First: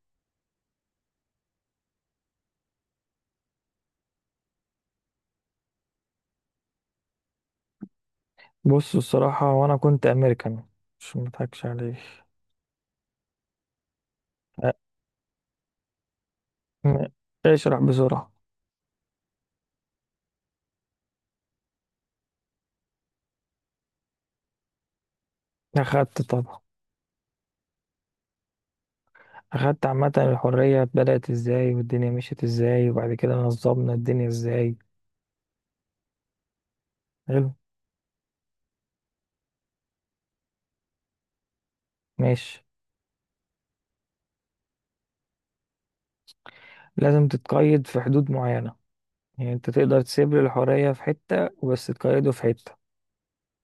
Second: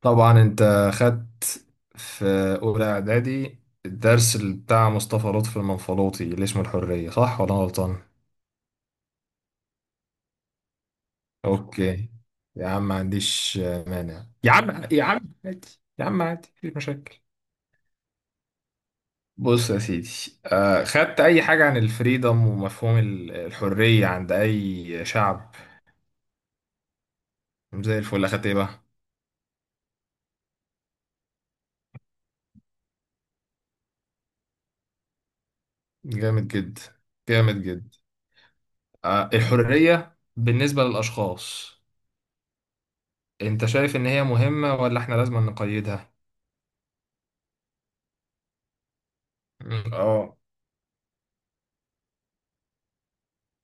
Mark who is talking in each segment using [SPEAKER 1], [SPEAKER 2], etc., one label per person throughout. [SPEAKER 1] طبعا انت خدت في اولى اعدادي الدرس اللي بتاع مصطفى لطفي المنفلوطي اللي اسمه الحريه، صح ولا أنا غلطان؟
[SPEAKER 2] بص، الصراحة وأنا كنت أمريكان. مش مضحكش عليك.
[SPEAKER 1] اوكي، يا عم ما عنديش مانع، يا
[SPEAKER 2] أ-
[SPEAKER 1] عم يا عم عادي، يا عم عادي مفيش
[SPEAKER 2] م-
[SPEAKER 1] مشاكل.
[SPEAKER 2] اشرح بسرعة.
[SPEAKER 1] بص يا سيدي، خدت اي حاجه عن الفريدم ومفهوم الحريه عند اي شعب؟
[SPEAKER 2] أخدت طبعا.
[SPEAKER 1] زي الفل. اخدت ايه بقى؟
[SPEAKER 2] أخدت عامة الحرية بدأت إزاي والدنيا مشيت إزاي وبعد كده نظمنا الدنيا إزاي.
[SPEAKER 1] جامد جدا.
[SPEAKER 2] حلو.
[SPEAKER 1] جامد جدا. الحريه بالنسبه للاشخاص،
[SPEAKER 2] ماشي.
[SPEAKER 1] انت شايف ان هي مهمه ولا احنا لازم نقيدها؟
[SPEAKER 2] لازم تتقيد في حدود معينة، يعني أنت
[SPEAKER 1] مم.
[SPEAKER 2] تقدر تسيب
[SPEAKER 1] اه.
[SPEAKER 2] لي الحرية في حتة بس تقيده في حتة.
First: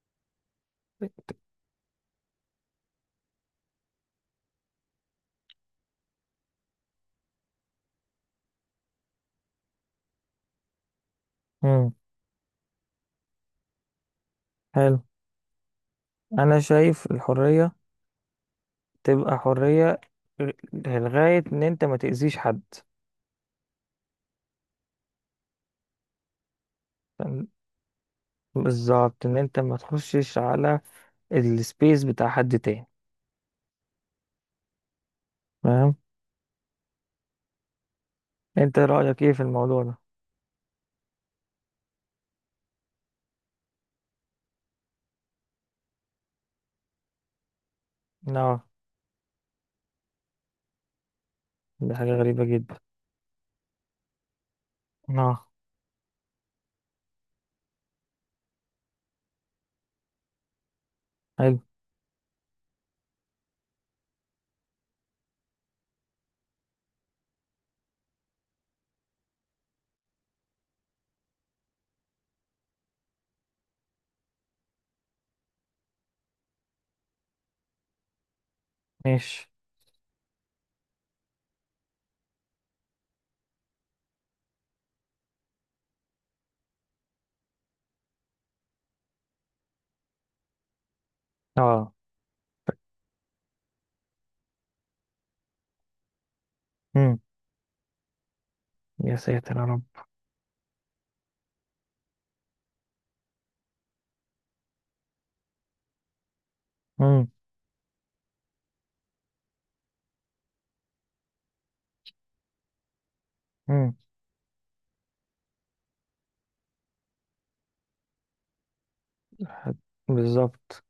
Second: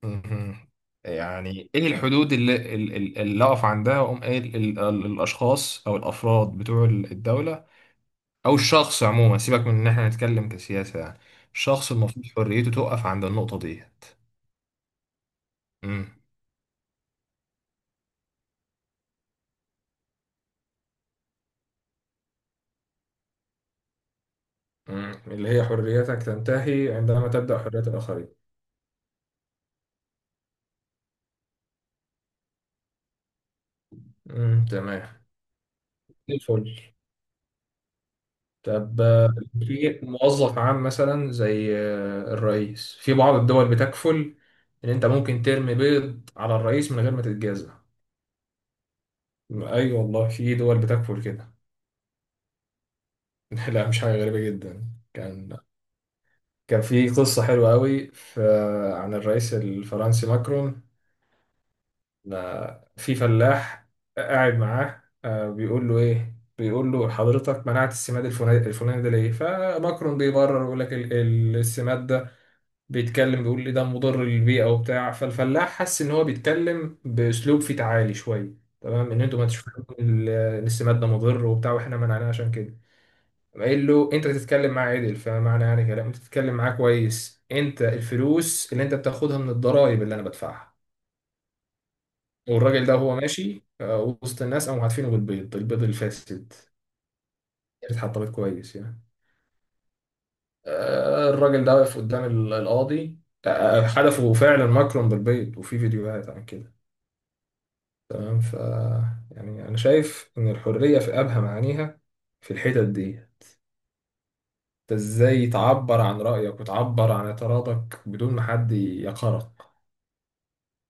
[SPEAKER 1] مم. يعني ايه الحدود اللي اقف عندها واقوم قايل الاشخاص او الافراد بتوع الدوله؟ او الشخص عموما، سيبك من ان احنا نتكلم كسياسه، يعني الشخص
[SPEAKER 2] مم.
[SPEAKER 1] المفروض حريته تقف عند النقطه ديت.
[SPEAKER 2] حلو.
[SPEAKER 1] مم.
[SPEAKER 2] أنا شايف الحرية تبقى حرية لغاية إن أنت ما تأذيش حد.
[SPEAKER 1] مم. اللي هي حريتك تنتهي عندما تبدأ حرية الآخرين.
[SPEAKER 2] بالظبط، ان انت ما تخشش على السبيس بتاع حد تاني.
[SPEAKER 1] مم. تمام.
[SPEAKER 2] فاهم.
[SPEAKER 1] الفل.
[SPEAKER 2] انت
[SPEAKER 1] طب
[SPEAKER 2] رأيك ايه في الموضوع ده؟
[SPEAKER 1] في موظف عام مثلا زي الرئيس، في بعض الدول بتكفل ان انت ممكن ترمي بيض على الرئيس من غير ما تتجازى.
[SPEAKER 2] اه.
[SPEAKER 1] اي والله، في دول بتكفل كده.
[SPEAKER 2] دي حاجة غريبة جدا.
[SPEAKER 1] لا، مش حاجة غريبة جدا.
[SPEAKER 2] اه.
[SPEAKER 1] كان كان في قصة حلوة قوي عن الرئيس الفرنسي ماكرون.
[SPEAKER 2] حلو.
[SPEAKER 1] لا، في فلاح قاعد معاه، بيقول له ايه؟ بيقول له: حضرتك منعت السماد الفلاني الفلاني ده ليه؟ فماكرون بيبرر ويقول لك السماد ده بيقول لي ده مضر للبيئة وبتاع. فالفلاح حس إن هو بيتكلم بأسلوب فيه تعالي شوية، تمام، إن أنتوا ما
[SPEAKER 2] ماشي.
[SPEAKER 1] تشوفوا إن السماد ده مضر وبتاع، وإحنا منعناه عشان كده. قام قايل له: أنت تتكلم معاه عدل، فمعنى يعني كلام أنت تتكلم معاه كويس، أنت الفلوس اللي أنت بتاخدها من الضرايب اللي أنا بدفعها.
[SPEAKER 2] اه.
[SPEAKER 1] والراجل ده وهو ماشي وسط الناس، قاموا عارفينه بالبيض، البيض الفاسد
[SPEAKER 2] امم.
[SPEAKER 1] اللي اتحطمت كويس يعني.
[SPEAKER 2] يا ساتر يا رب.
[SPEAKER 1] الراجل ده واقف قدام القاضي. حدفوا فعلا ماكرون بالبيض، وفي فيديوهات عن كده.
[SPEAKER 2] امم.
[SPEAKER 1] تمام. يعني انا شايف ان الحريه في ابهى معانيها في الحتت دي.
[SPEAKER 2] امم.
[SPEAKER 1] انت ازاي تعبر عن رايك وتعبر عن اعتراضك بدون ما حد يقهرك؟
[SPEAKER 2] بالظبط.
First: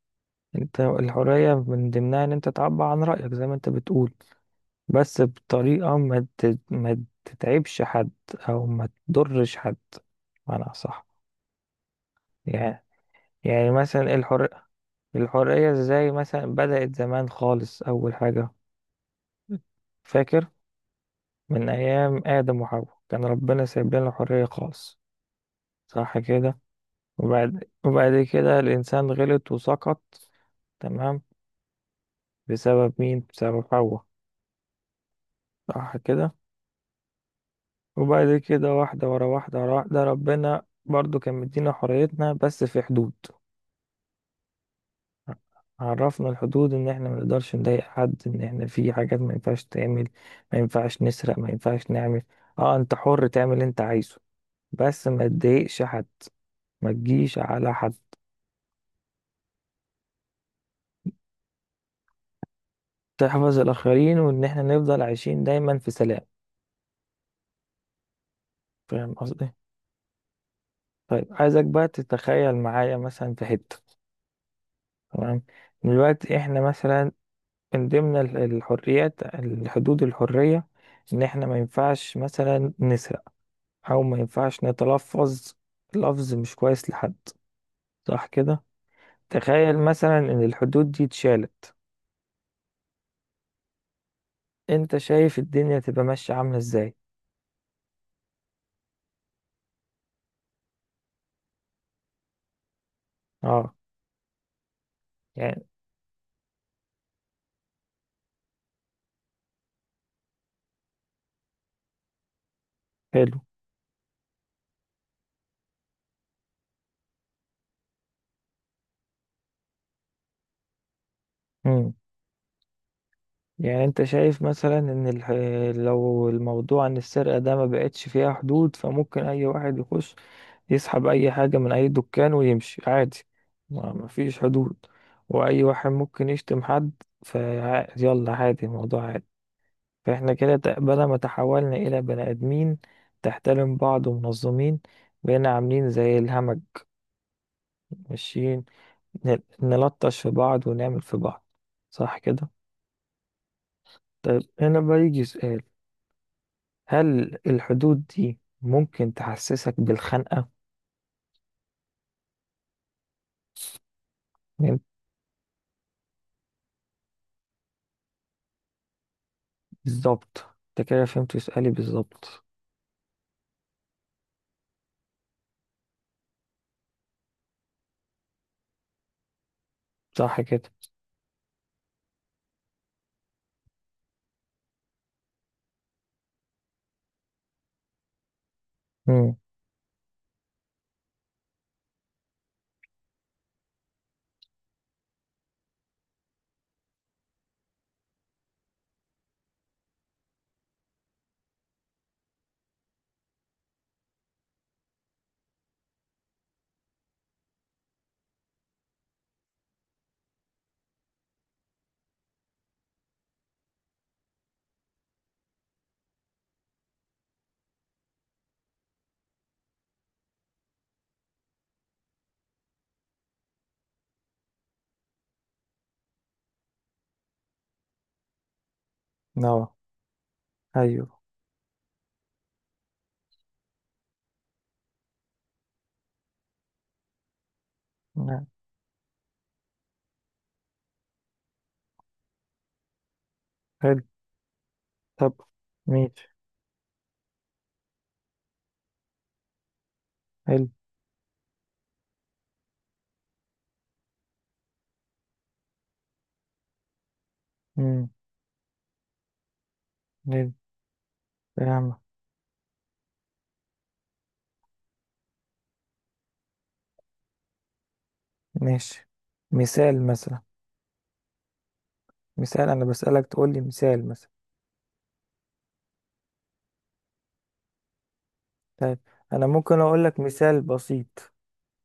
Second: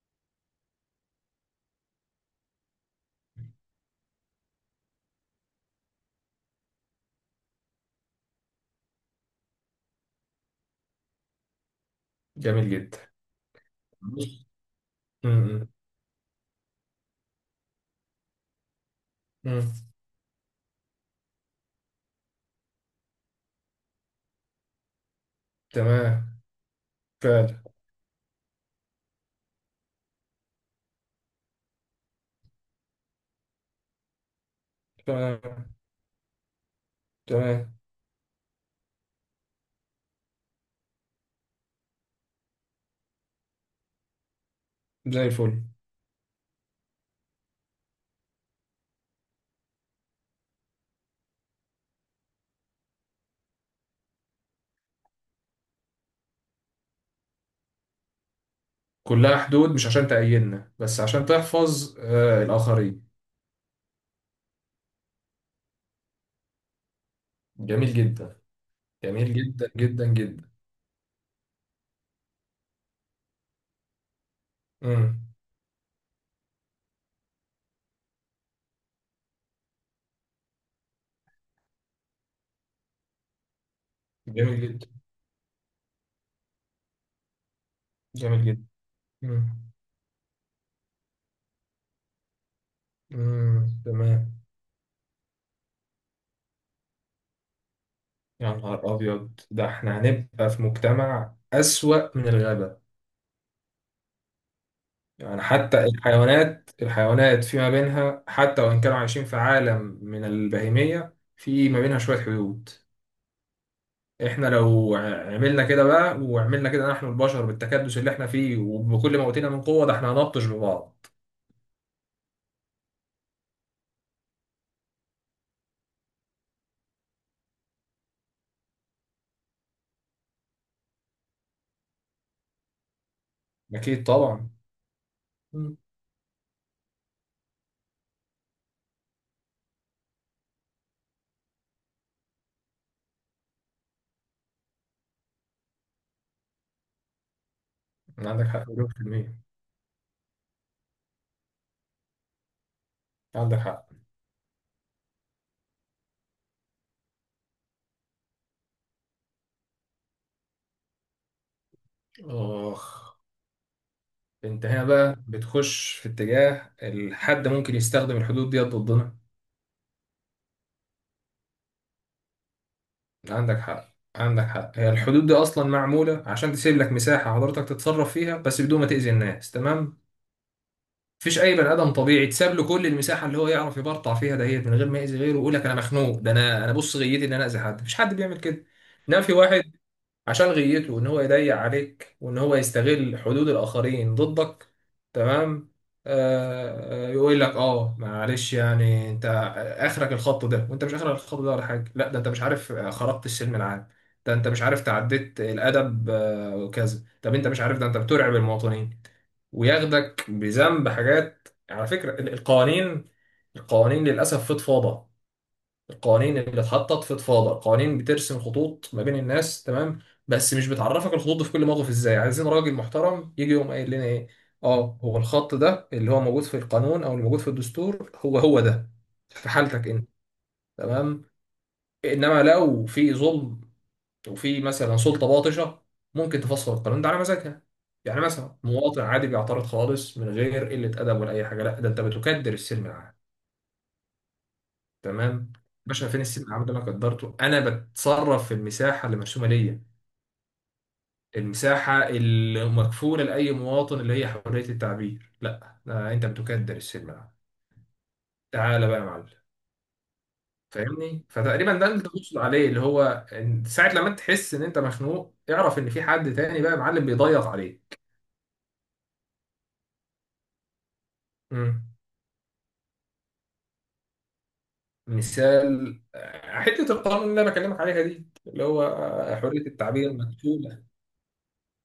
[SPEAKER 2] انت الحرية من ضمنها ان انت تعبر عن رأيك زي ما انت بتقول، بس بطريقة ما تتعبش حد، او ما تضرش حد، بمعنى صح.
[SPEAKER 1] جميل
[SPEAKER 2] يعني.
[SPEAKER 1] جدا.
[SPEAKER 2] يعني مثلا
[SPEAKER 1] بص.
[SPEAKER 2] الحرية.
[SPEAKER 1] م- م-
[SPEAKER 2] الحرية ازاي مثلا بدأت زمان خالص أول حاجة.
[SPEAKER 1] م.
[SPEAKER 2] فاكر. من أيام آدم وحواء كان ربنا سايب لنا الحرية خالص. صح
[SPEAKER 1] تمام.
[SPEAKER 2] كده.
[SPEAKER 1] فعلا.
[SPEAKER 2] وبعد كده الإنسان غلط وسقط. تمام. بسبب مين؟ بسبب حواء.
[SPEAKER 1] تمام.
[SPEAKER 2] صح كده.
[SPEAKER 1] تمام.
[SPEAKER 2] وبعد كده واحدة ورا واحدة ورا واحدة ربنا برضو كان مدينا حريتنا بس في حدود.
[SPEAKER 1] زي الفل.
[SPEAKER 2] عرفنا الحدود ان احنا ما نقدرش نضايق حد، ان احنا في حاجات ما ينفعش تعمل. ما ينفعش نسرق، ما ينفعش نعمل. اه انت حر تعمل اللي انت عايزه، بس ما تضايقش حد، ما تجيش على حد.
[SPEAKER 1] كلها حدود مش عشان تأيدنا بس عشان تحفظ الآخرين.
[SPEAKER 2] تحفظ الاخرين وان احنا نفضل عايشين دايما في سلام.
[SPEAKER 1] جميل جدا.
[SPEAKER 2] فاهم
[SPEAKER 1] جميل
[SPEAKER 2] قصدي؟
[SPEAKER 1] جدا جدا جدا.
[SPEAKER 2] طيب عايزك بقى تتخيل معايا مثلا في حتة.
[SPEAKER 1] م.
[SPEAKER 2] تمام. دلوقتي احنا مثلا، من ضمن الحريات الحدود الحرية، ان احنا ما ينفعش مثلا نسرق او ما
[SPEAKER 1] جميل
[SPEAKER 2] ينفعش
[SPEAKER 1] جدا.
[SPEAKER 2] نتلفظ لفظ مش كويس لحد. صح
[SPEAKER 1] جميل
[SPEAKER 2] كده.
[SPEAKER 1] جدا. م.
[SPEAKER 2] تخيل مثلا ان الحدود دي اتشالت،
[SPEAKER 1] م. تمام.
[SPEAKER 2] انت شايف الدنيا تبقى ماشية عاملة ازاي؟
[SPEAKER 1] يا نهار أبيض، ده احنا هنبقى في مجتمع أسوأ من الغابة.
[SPEAKER 2] اه.
[SPEAKER 1] يعني
[SPEAKER 2] يعني.
[SPEAKER 1] حتى الحيوانات فيما بينها، حتى وإن كانوا عايشين في عالم من البهيمية، في ما بينها شوية حدود.
[SPEAKER 2] حلو.
[SPEAKER 1] احنا لو عملنا كده بقى وعملنا كده نحن البشر، بالتكدس اللي احنا فيه وبكل ما أوتينا من قوة، ده احنا هنبطش ببعض.
[SPEAKER 2] مم. يعني انت شايف مثلا ان لو الموضوع ان السرقة ده ما بقتش فيها حدود، فممكن اي واحد يخش يسحب اي حاجة من اي دكان ويمشي عادي. ما
[SPEAKER 1] أكيد
[SPEAKER 2] ما فيش
[SPEAKER 1] طبعا.
[SPEAKER 2] حدود. واي
[SPEAKER 1] مم.
[SPEAKER 2] واحد ممكن يشتم حد فيلا عادي، الموضوع عادي. فإحنا كده، بدل ما تحولنا إلى بني آدمين تحترم بعض ومنظمين، بقينا عاملين زي الهمج
[SPEAKER 1] عندك
[SPEAKER 2] ماشيين،
[SPEAKER 1] حق مليون في المية.
[SPEAKER 2] نلطش في بعض ونعمل في بعض. صح كده؟
[SPEAKER 1] عندك حق.
[SPEAKER 2] طيب هنا بقى يجي سؤال. هل الحدود دي ممكن تحسسك بالخنقة؟
[SPEAKER 1] آخ. انت
[SPEAKER 2] يعني
[SPEAKER 1] هنا بقى بتخش في اتجاه الحد ممكن يستخدم الحدود دي ضدنا.
[SPEAKER 2] بالظبط. انت كده فهمت سؤالي بالظبط.
[SPEAKER 1] عندك حق. عندك حق، هي الحدود دي اصلا معموله عشان تسيب لك مساحه حضرتك تتصرف فيها، بس بدون ما تاذي الناس، تمام.
[SPEAKER 2] صح كده؟
[SPEAKER 1] مفيش اي بني ادم طبيعي تساب له كل المساحه اللي هو يعرف يبرطع فيها دهيت من غير ما ياذي غيره ويقول لك انا مخنوق. ده انا بص، غيتي ان انا اذي حد؟ مفيش حد بيعمل كده. انما في
[SPEAKER 2] امم.
[SPEAKER 1] واحد عشان غيته ان هو يضيق عليك وان هو يستغل حدود الاخرين ضدك، تمام. يقول لك اه، معلش يعني، انت اخرك الخط ده، وانت مش اخرك الخط ده ولا حاجه، لا ده انت مش عارف خرقت السلم العام، ده انت مش عارف تعديت الادب وكذا، طب انت مش عارف ده انت بترعب المواطنين، وياخدك بذنب حاجات. على فكره القوانين للاسف فضفاضه. القوانين اللي اتحطت في تفاضل، قوانين بترسم خطوط ما بين الناس، تمام، بس مش بتعرفك الخطوط دي في كل موقف ازاي. عايزين راجل محترم يجي يقوم قايل لنا ايه: اه، هو الخط ده اللي هو موجود في القانون او اللي موجود في الدستور هو هو ده في
[SPEAKER 2] اه.
[SPEAKER 1] حالتك انت.
[SPEAKER 2] أيوه.
[SPEAKER 1] تمام. انما لو في ظلم، وفي مثلا سلطة باطشة، ممكن تفسر القانون ده على مزاجها. يعني
[SPEAKER 2] نعم.
[SPEAKER 1] مثلا مواطن عادي بيعترض خالص من غير قلة أدب ولا أي حاجة، لا ده أنت بتكدر السلم العام.
[SPEAKER 2] حلو. طب.
[SPEAKER 1] تمام. باشا، فين
[SPEAKER 2] ماشي.
[SPEAKER 1] السيب العمود اللي انا قدرته؟ انا بتصرف في المساحه اللي مرسومه ليا،
[SPEAKER 2] حلو.
[SPEAKER 1] المساحه اللي مكفوله لاي مواطن، اللي هي حريه التعبير. لا ده انت بتكدر السلم العمود.
[SPEAKER 2] امم.
[SPEAKER 1] تعالى بقى يا معلم.
[SPEAKER 2] حلو.
[SPEAKER 1] فاهمني. فتقريبا ده
[SPEAKER 2] فاهمة.
[SPEAKER 1] اللي تقصد عليه اللي هو إن ساعه لما انت تحس ان انت مخنوق، اعرف ان في حد تاني بقى يا معلم بيضيق عليك.
[SPEAKER 2] ماشي. مثال مثلا.
[SPEAKER 1] مم.
[SPEAKER 2] مثال انا بسألك تقول لي مثال مثلا.
[SPEAKER 1] مثال حته القانون اللي انا بكلمك عليها دي اللي هو
[SPEAKER 2] طيب. انا
[SPEAKER 1] حريه
[SPEAKER 2] ممكن اقول
[SPEAKER 1] التعبير
[SPEAKER 2] لك مثال
[SPEAKER 1] مكفوله.
[SPEAKER 2] بسيط،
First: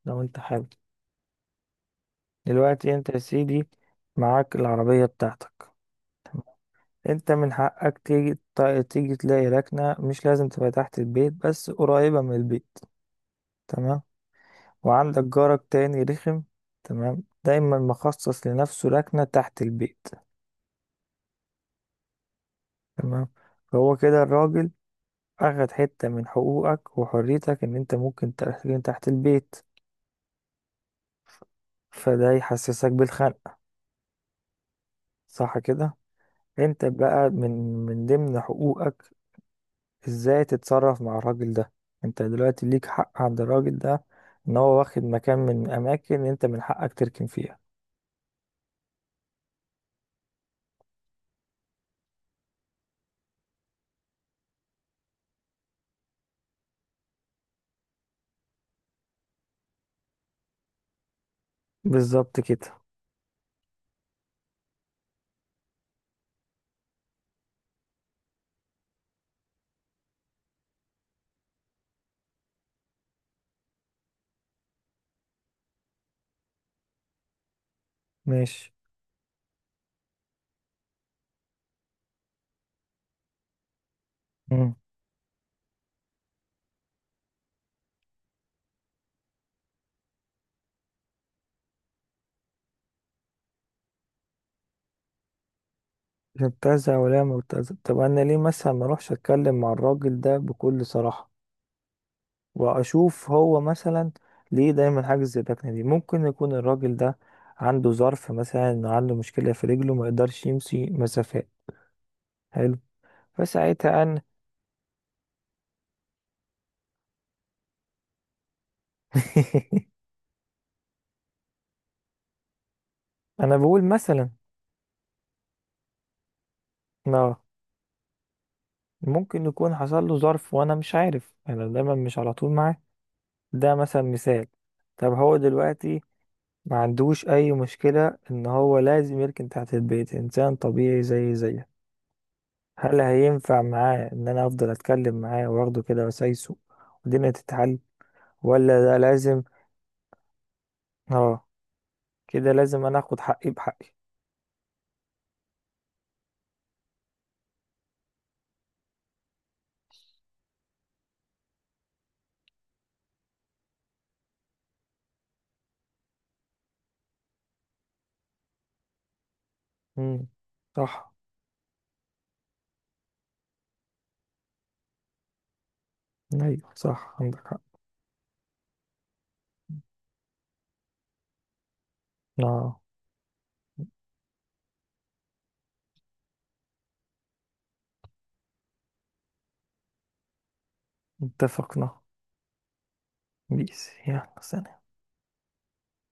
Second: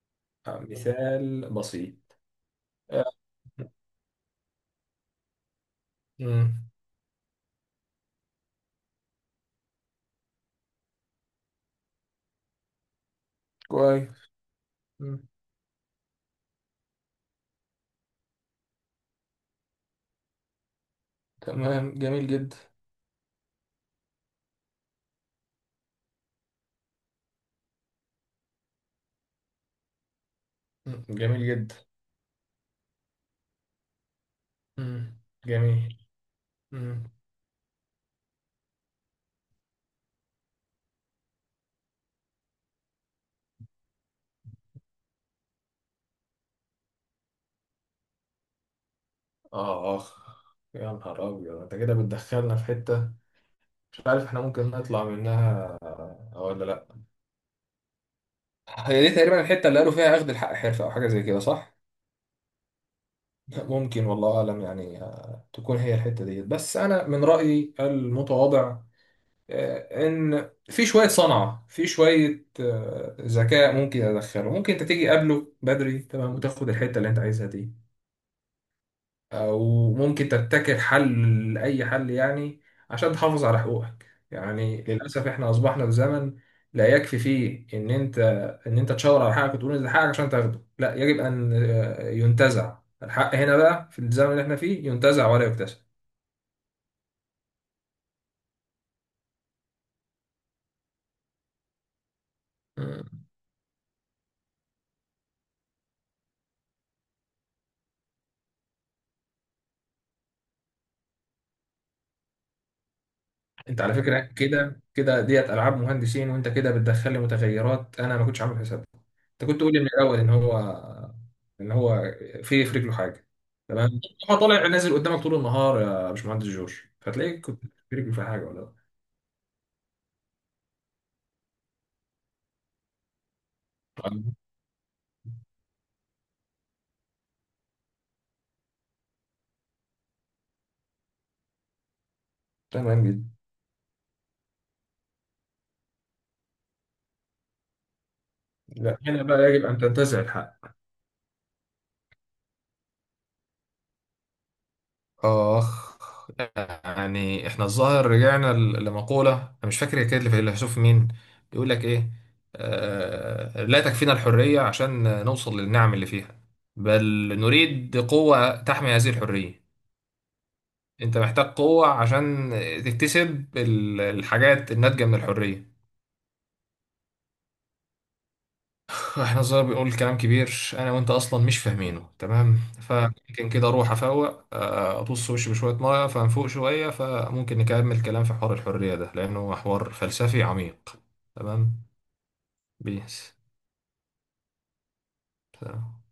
[SPEAKER 2] لو انت حابب.
[SPEAKER 1] مثال بسيط.
[SPEAKER 2] دلوقتي
[SPEAKER 1] آه،
[SPEAKER 2] انت يا سيدي معاك العربية بتاعتك. تمام؟
[SPEAKER 1] مم.
[SPEAKER 2] انت من حقك تيجي تلاقي ركنة مش لازم تبقى تحت البيت بس قريبة من البيت. تمام.
[SPEAKER 1] كويس. مم.
[SPEAKER 2] وعندك جارك تاني رخم، تمام، دايما مخصص لنفسه ركنة تحت البيت.
[SPEAKER 1] تمام. جميل جدا.
[SPEAKER 2] تمام. فهو كده الراجل أخد حتة من حقوقك وحريتك، إن أنت ممكن تركن تحت البيت.
[SPEAKER 1] مم. جميل جدا.
[SPEAKER 2] فده يحسسك بالخنق.
[SPEAKER 1] مم.
[SPEAKER 2] صح كده.
[SPEAKER 1] جميل.
[SPEAKER 2] انت
[SPEAKER 1] مم.
[SPEAKER 2] بقى من ضمن حقوقك ازاي تتصرف مع الراجل ده. انت دلوقتي ليك حق عند الراجل ده، ان هو واخد مكان من اماكن انت من حقك تركن فيها.
[SPEAKER 1] آه آه يا نهار أبيض، أنت كده بتدخلنا في حتة مش عارف إحنا ممكن نطلع منها ولا لأ. هي دي تقريبا الحتة اللي قالوا فيها أخذ الحق حرفة، أو حاجة زي كده، صح؟
[SPEAKER 2] بالظبط كده.
[SPEAKER 1] ممكن والله أعلم، يعني تكون هي الحتة ديت، بس أنا من رأيي المتواضع إن في شوية صنعة، في شوية ذكاء ممكن أدخله. ممكن أنت تيجي قبله بدري، تمام، وتاخد الحتة اللي أنت عايزها دي.
[SPEAKER 2] ماشي.
[SPEAKER 1] وممكن تبتكر حل لأي حل يعني، عشان تحافظ على حقوقك.
[SPEAKER 2] مم.
[SPEAKER 1] يعني للأسف احنا أصبحنا في زمن لا يكفي فيه إن أنت تشاور على حقك وتقول إن ده حقك عشان تاخده، لا يجب أن ينتزع. الحق هنا بقى في الزمن اللي احنا فيه ينتزع، ولا يكتسب.
[SPEAKER 2] مبتزه ولا مبتزه؟ طب انا ليه مثلا ما اروحش اتكلم مع الراجل ده بكل صراحه،
[SPEAKER 1] مم.
[SPEAKER 2] واشوف هو مثلا ليه دايما حاجز زي الركنه دي؟ ممكن يكون الراجل ده عنده ظرف، مثلا انه عنده مشكله في رجله ما يقدرش يمشي مسافات. حلو.
[SPEAKER 1] انت على
[SPEAKER 2] فساعتها
[SPEAKER 1] فكرة كده كده ديت ألعاب مهندسين، وانت كده بتدخل لي متغيرات انا ما كنتش عامل حسابها. انت كنت تقولي من الاول ان هو في رجله حاجه.
[SPEAKER 2] انا بقول
[SPEAKER 1] تمام.
[SPEAKER 2] مثلا.
[SPEAKER 1] هو طالع نازل قدامك طول النهار يا باشمهندس جورج،
[SPEAKER 2] ما
[SPEAKER 1] فتلاقيك كنت في رجله في حاجه ولا لا.
[SPEAKER 2] ممكن يكون حصل له ظرف وانا مش عارف، انا دايما مش على طول معاه. ده مثلا
[SPEAKER 1] تمام.
[SPEAKER 2] مثال. طب هو دلوقتي ما عندوش اي مشكلة، ان هو لازم يركن تحت البيت، انسان طبيعي زي زيه. هل
[SPEAKER 1] تمام جدا.
[SPEAKER 2] هينفع معاه ان انا افضل اتكلم معاه واخده كده وسايسه والدنيا تتحل، ولا ده
[SPEAKER 1] لا، هنا بقى
[SPEAKER 2] لازم؟
[SPEAKER 1] يجب ان تنتزع الحق.
[SPEAKER 2] اه. كده لازم انا اخد حقي بحقي.
[SPEAKER 1] اخ. يعني احنا الظاهر رجعنا لمقولة انا مش فاكر هي كانت لفيلسوف مين، بيقول لك ايه: لا تكفينا الحرية عشان نوصل للنعم اللي فيها، بل نريد قوة تحمي هذه الحرية.
[SPEAKER 2] امم. صح.
[SPEAKER 1] انت محتاج قوة عشان تكتسب الحاجات الناتجة من الحرية.
[SPEAKER 2] ايوه صح، عندك حق.
[SPEAKER 1] احنا صغير بيقول كلام كبير، انا وانت اصلا مش فاهمينه، تمام.
[SPEAKER 2] اه
[SPEAKER 1] فممكن كده اروح افوق، ابص وشي بشوية مية، فنفوق شوية، فممكن نكمل كلام في حوار الحرية ده لانه حوار فلسفي عميق. تمام.
[SPEAKER 2] اتفقنا.
[SPEAKER 1] بيس.
[SPEAKER 2] بيس يلا سلام.
[SPEAKER 1] سلام.